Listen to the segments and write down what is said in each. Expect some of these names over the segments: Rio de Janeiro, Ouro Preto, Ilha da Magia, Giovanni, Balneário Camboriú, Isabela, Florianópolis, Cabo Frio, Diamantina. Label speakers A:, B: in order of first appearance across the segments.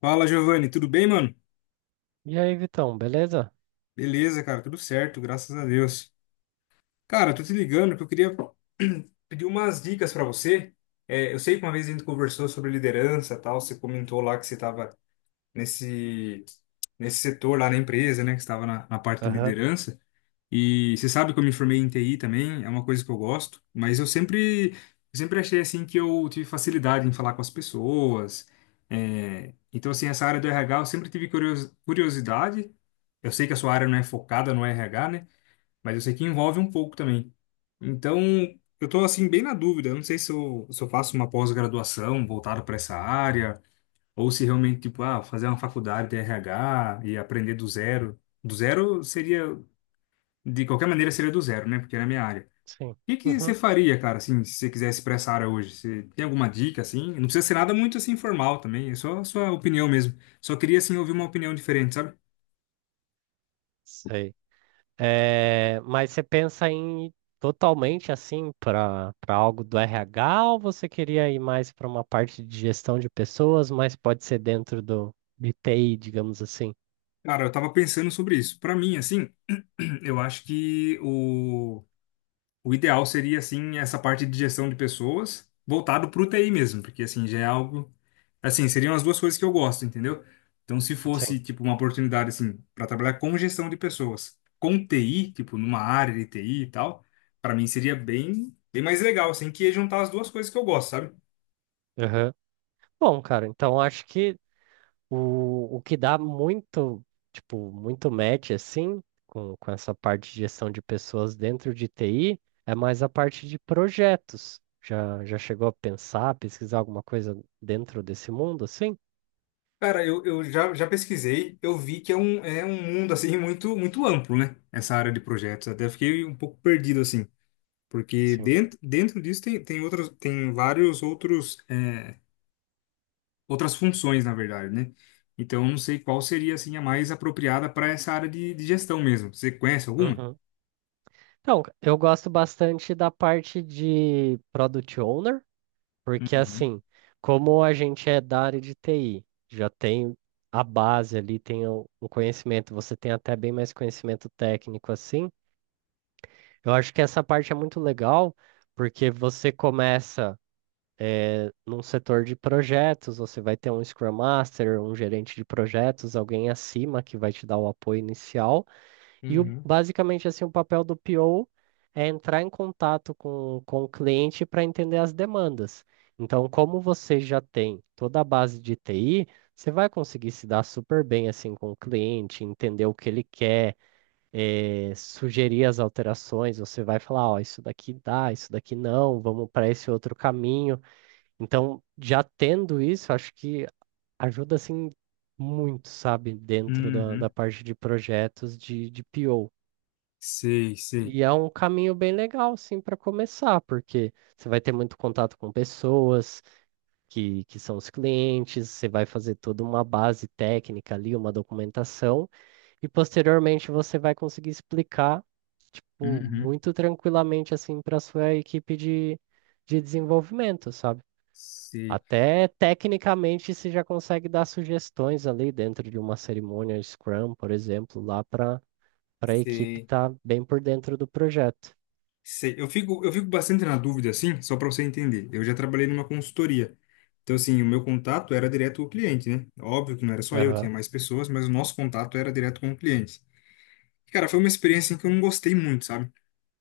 A: Fala, Giovanni, tudo bem, mano?
B: E aí, Vitão, beleza?
A: Beleza, cara, tudo certo, graças a Deus. Cara, tô te ligando porque eu queria pedir umas dicas pra você. É, eu sei que uma vez a gente conversou sobre liderança, e tal, você comentou lá que você estava nesse nesse setor lá na empresa, né, que estava na parte de
B: Aham,
A: liderança. E você sabe que eu me formei em TI também, é uma coisa que eu gosto, mas eu sempre achei assim que eu tive facilidade em falar com as pessoas. Então, assim, essa área do RH eu sempre tive curiosidade. Eu sei que a sua área não é focada no RH, né? Mas eu sei que envolve um pouco também. Então, eu tô assim bem na dúvida. Eu não sei se eu faço uma pós-graduação voltada para essa área ou se realmente tipo, ah, fazer uma faculdade de RH e aprender do zero. Do zero seria de qualquer maneira seria do zero, né? Porque era a minha área.
B: sim.
A: O que que você
B: Uhum,
A: faria, cara, assim, se você quisesse pra essa área hoje? Você tem alguma dica, assim? Não precisa ser nada muito, assim, formal também. É só a sua opinião mesmo. Só queria, assim, ouvir uma opinião diferente, sabe?
B: sei. É, mas você pensa em ir totalmente assim para algo do RH ou você queria ir mais para uma parte de gestão de pessoas, mas pode ser dentro do de TI, digamos assim?
A: Cara, eu tava pensando sobre isso. Pra mim, assim, eu acho que o O ideal seria, assim, essa parte de gestão de pessoas voltado para o TI mesmo, porque, assim, já é algo... Assim, seriam as duas coisas que eu gosto, entendeu? Então, se
B: Sim.
A: fosse, tipo, uma oportunidade, assim, para trabalhar com gestão de pessoas, com TI, tipo, numa área de TI e tal, para mim seria bem, bem mais legal, assim, que ia juntar as duas coisas que eu gosto, sabe?
B: Aham. Bom, cara, então acho que o que dá muito, tipo, muito match, assim, com essa parte de gestão de pessoas dentro de TI, é mais a parte de projetos. Já chegou a pensar, pesquisar alguma coisa dentro desse mundo, assim?
A: Cara, eu já pesquisei, eu vi que é um mundo, assim, muito, muito amplo, né? Essa área de projetos. Até fiquei um pouco perdido, assim. Porque
B: Sim.
A: dentro disso tem, tem vários outros, outras funções, na verdade, né? Então, eu não sei qual seria, assim, a mais apropriada para essa área de gestão mesmo. Você conhece alguma?
B: Uhum. Então, eu gosto bastante da parte de Product Owner, porque,
A: Uhum,
B: assim, como a gente é da área de TI, já tem a base ali, tem o conhecimento, você tem até bem mais conhecimento técnico, assim. Eu acho que essa parte é muito legal, porque você começa num setor de projetos, você vai ter um Scrum Master, um gerente de projetos, alguém acima que vai te dar o apoio inicial.
A: uhum,
B: Basicamente assim, o papel do PO é entrar em contato com o cliente para entender as demandas. Então, como você já tem toda a base de TI, você vai conseguir se dar super bem assim com o cliente, entender o que ele quer, sugerir as alterações, você vai falar, ó, isso daqui dá, isso daqui não, vamos para esse outro caminho. Então, já tendo isso, acho que ajuda assim muito, sabe, dentro da
A: uhum.
B: parte de projetos de PO.
A: Sei, sei.
B: E é um caminho bem legal, assim, para começar, porque você vai ter muito contato com pessoas que são os clientes, você vai fazer toda uma base técnica ali, uma documentação. E posteriormente você vai conseguir explicar, tipo,
A: Uhum.
B: muito tranquilamente assim para sua equipe de desenvolvimento, sabe?
A: Sei,
B: Até tecnicamente você já consegue dar sugestões ali dentro de uma cerimônia Scrum, por exemplo, lá para a equipe
A: sei,
B: estar bem por dentro do projeto.
A: sei. Eu fico bastante na dúvida, assim, só para você entender. Eu já trabalhei numa consultoria. Então, assim, o meu contato era direto com o cliente, né? Óbvio que não era só eu,
B: Aham,
A: tinha mais pessoas, mas o nosso contato era direto com o cliente. Cara, foi uma experiência em que eu não gostei muito, sabe?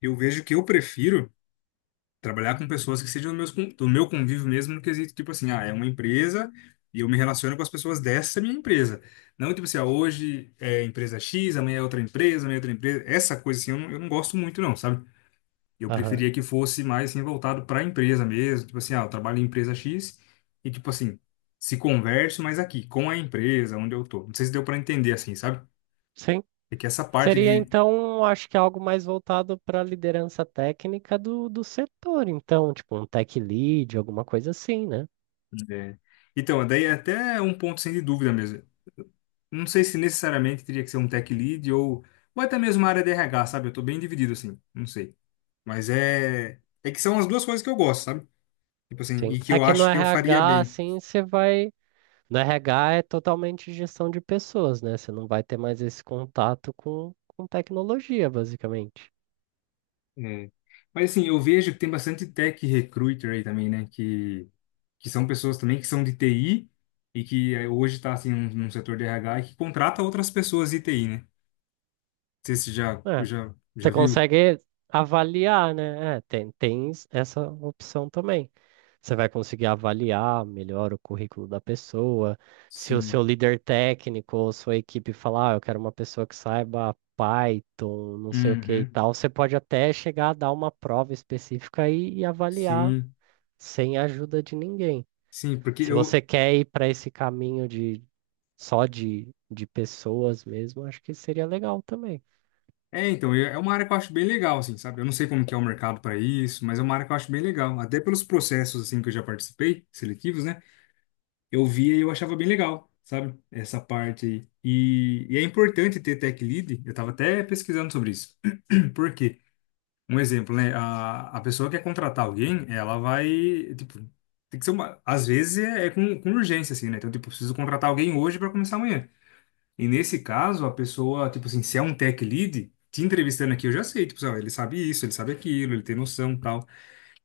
A: Eu vejo que eu prefiro trabalhar com pessoas que sejam do meu convívio mesmo, no quesito, tipo assim, ah, é uma empresa e eu me relaciono com as pessoas dessa minha empresa. Não, tipo assim, ah, hoje é empresa X, amanhã é outra empresa, amanhã é outra empresa. Essa coisa, assim, eu não gosto muito, não, sabe? Eu
B: aham.
A: preferia que fosse mais, assim, voltado para a empresa mesmo. Tipo assim, ah, eu trabalho em empresa X e, tipo assim, se converso, mas aqui, com a empresa, onde eu tô. Não sei se deu para entender, assim, sabe?
B: Sim.
A: É que essa parte
B: Seria
A: de.
B: então, acho que algo mais voltado para a liderança técnica do setor, então, tipo um tech lead, alguma coisa assim, né?
A: É. Então, daí é até um ponto sem dúvida mesmo. Não sei se necessariamente teria que ser um tech lead ou até mesmo uma área de RH, sabe? Eu tô bem dividido assim, não sei. Mas é que são as duas coisas que eu gosto, sabe? Tipo assim,
B: Sim.
A: e que
B: É
A: eu
B: que no
A: acho que eu faria
B: RH,
A: bem.
B: assim, você vai. No RH é totalmente gestão de pessoas, né? Você não vai ter mais esse contato com tecnologia, basicamente.
A: É. Mas assim, eu vejo que tem bastante tech recruiter aí também, né? Que são pessoas também que são de TI e que hoje tá assim num setor de RH e que contrata outras pessoas de TI, né? Não sei se já,
B: É.
A: já, já
B: Você
A: viu.
B: consegue avaliar, né? É, tem essa opção também. Você vai conseguir avaliar melhor o currículo da pessoa. Se o seu
A: Sim.
B: líder técnico ou sua equipe falar, ah, eu quero uma pessoa que saiba Python, não sei o que e
A: Uhum.
B: tal, você pode até chegar a dar uma prova específica e avaliar
A: Sim,
B: sem ajuda de ninguém.
A: sim, porque
B: Se
A: eu.
B: você quer ir para esse caminho de só de pessoas mesmo, acho que seria legal também.
A: É, então, é uma área que eu acho bem legal, assim, sabe? Eu não sei como que é o mercado para isso, mas é uma área que eu acho bem legal. Até pelos processos, assim, que eu já participei, seletivos, né? Eu via e eu achava bem legal, sabe? Essa parte aí. E é importante ter tech lead, eu tava até pesquisando sobre isso. Por quê? Um exemplo, né? A pessoa quer contratar alguém, ela vai, tipo, tem que ser uma. Às vezes é com urgência, assim, né? Então, tipo, eu preciso contratar alguém hoje para começar amanhã. E nesse caso, a pessoa, tipo assim, se é um tech lead, te entrevistando aqui, eu já sei, tipo assim, ó, ele sabe isso, ele sabe aquilo, ele tem noção, tal.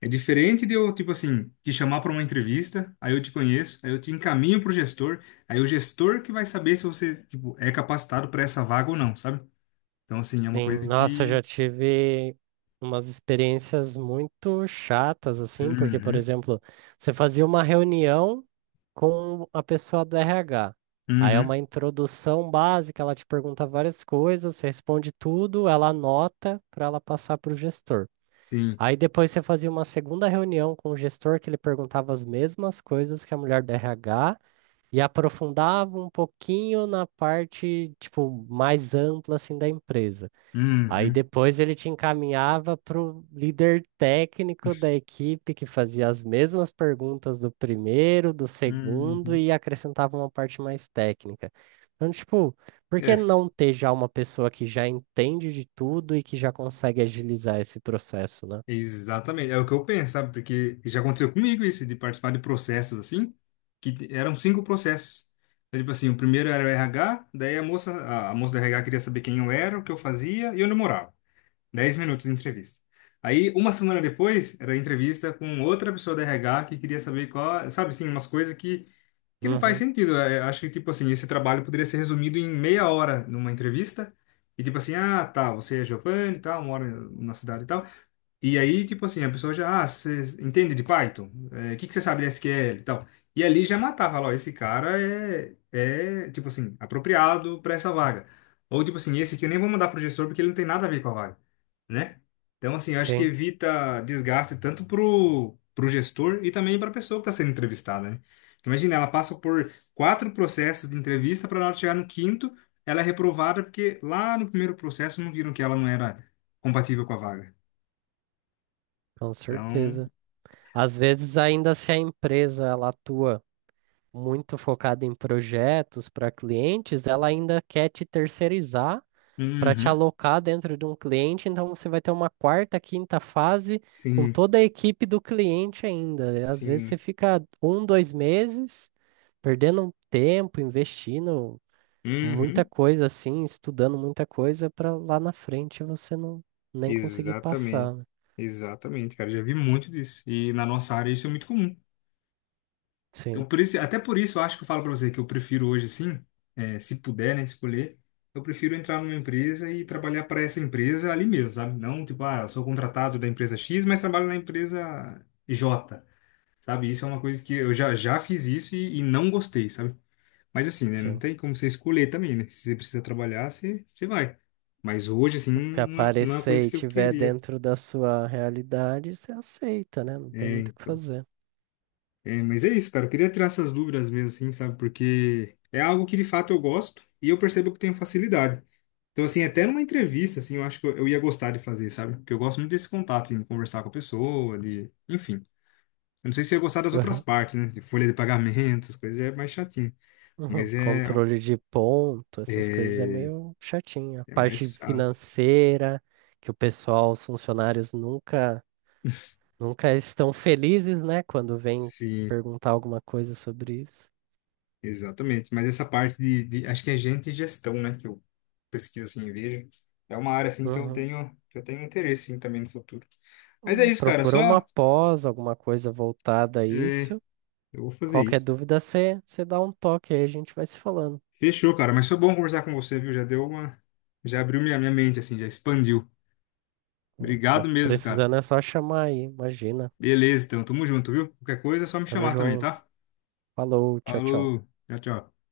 A: É diferente de eu, tipo assim, te chamar para uma entrevista, aí eu te conheço, aí eu te encaminho pro gestor, aí o gestor que vai saber se você, tipo, é capacitado para essa vaga ou não, sabe? Então, assim, é uma
B: Sim,
A: coisa
B: nossa, eu
A: que...
B: já tive umas experiências muito chatas, assim, porque, por
A: Uhum,
B: exemplo, você fazia uma reunião com a pessoa do RH. Aí é
A: uhum,
B: uma introdução básica, ela te pergunta várias coisas, você responde tudo, ela anota para ela passar para o gestor.
A: sim,
B: Aí depois você fazia uma segunda reunião com o gestor que ele perguntava as mesmas coisas que a mulher do RH e aprofundava um pouquinho na parte, tipo, mais ampla assim da empresa. Aí
A: uhum,
B: depois ele te encaminhava para o líder técnico da equipe que fazia as mesmas perguntas do primeiro, do segundo
A: uhum.
B: e acrescentava uma parte mais técnica. Então, tipo, por que
A: É,
B: não ter já uma pessoa que já entende de tudo e que já consegue agilizar esse processo, né?
A: exatamente, é o que eu penso, sabe? Porque já aconteceu comigo isso, de participar de processos assim, que eram cinco processos. Então, tipo assim, o primeiro era o RH, daí a moça do RH queria saber quem eu era, o que eu fazia e onde eu morava. 10 minutos de entrevista. Aí, uma semana depois, era a entrevista com outra pessoa do RH que queria saber qual, sabe assim, umas coisas que não faz
B: Uhum.
A: sentido. É, acho que, tipo assim, esse trabalho poderia ser resumido em meia hora numa entrevista. E tipo assim, ah, tá, você é Giovanni e tal, mora na cidade e tal. E aí, tipo assim, a pessoa já, ah, você entende de Python? É, o que que você sabe de SQL e tal? E ali já matava, lá, ó, esse cara é, tipo assim, apropriado para essa vaga. Ou, tipo assim, esse aqui eu nem vou mandar pro gestor porque ele não tem nada a ver com a vaga, né? Então, assim, eu acho que
B: Sim,
A: evita desgaste tanto pro gestor e também pra pessoa que tá sendo entrevistada, né? Porque imagina, ela passa por quatro processos de entrevista para na hora de chegar no quinto, ela é reprovada porque lá no primeiro processo não viram que ela não era compatível com a vaga.
B: com
A: Então,
B: certeza. Às vezes, ainda se a empresa ela atua muito focada em projetos para clientes, ela ainda quer te terceirizar para te
A: Uhum.
B: alocar dentro de um cliente, então você vai ter uma quarta, quinta fase com
A: Sim,
B: toda a equipe do cliente ainda. E às vezes você
A: sim.
B: fica um, dois meses perdendo um tempo, investindo muita
A: Uhum.
B: coisa assim, estudando muita coisa para lá na frente você não nem conseguir
A: Exatamente.
B: passar, né?
A: Exatamente, cara. Já vi muito disso. E na nossa área isso é muito comum. Então,
B: Sim,
A: por isso, até por isso eu acho que eu falo pra você que eu prefiro hoje, sim, se puder, né, escolher, eu prefiro entrar numa empresa e trabalhar para essa empresa ali mesmo, sabe? Não, tipo, ah, eu sou contratado da empresa X, mas trabalho na empresa J, sabe? Isso é uma coisa que eu já fiz isso e não gostei, sabe? Mas assim, né? Não
B: sim.
A: tem como você escolher também, né? Se você precisa trabalhar, você vai. Mas hoje, assim,
B: Que
A: não é uma
B: aparecer
A: coisa
B: e
A: que eu
B: tiver
A: queria.
B: dentro da sua realidade, você aceita, né? Não tem
A: É,
B: muito o que
A: então.
B: fazer.
A: É, mas é isso, cara. Eu queria tirar essas dúvidas mesmo, assim, sabe? Porque é algo que de fato eu gosto e eu percebo que eu tenho facilidade. Então, assim, até numa entrevista, assim, eu acho que eu ia gostar de fazer, sabe? Porque eu gosto muito desse contato, assim, de conversar com a pessoa, de... Enfim. Eu não sei se eu ia gostar das outras
B: Aham.
A: partes, né? De folha de pagamentos, coisas é mais chatinho.
B: Uhum.
A: Mas é...
B: Controle de ponto, essas coisas é
A: É,
B: meio chatinho. A
A: é
B: parte
A: mais chato.
B: financeira, que o pessoal, os funcionários nunca estão felizes, né? Quando vem
A: Sim.
B: perguntar alguma coisa sobre isso.
A: Exatamente, mas essa parte acho que é gente e gestão, né, que eu pesquiso assim, e vejo, é uma área assim que eu
B: Uhum.
A: tenho, que eu tenho interesse assim, também no futuro. Mas é isso, cara,
B: Procura uma
A: só
B: pós, alguma coisa voltada a
A: é,
B: isso.
A: eu vou fazer
B: Qualquer
A: isso.
B: dúvida, você dá um toque aí, a gente vai se falando.
A: Fechou, cara, mas foi bom conversar com você, viu? Já abriu minha mente assim, já expandiu. Obrigado
B: Opa,
A: mesmo, cara.
B: precisando é só chamar aí, imagina.
A: Beleza, então, tamo junto, viu? Qualquer coisa é só me
B: Tamo
A: chamar também,
B: junto.
A: tá?
B: Falou, tchau, tchau.
A: Falou, tchau, tchau.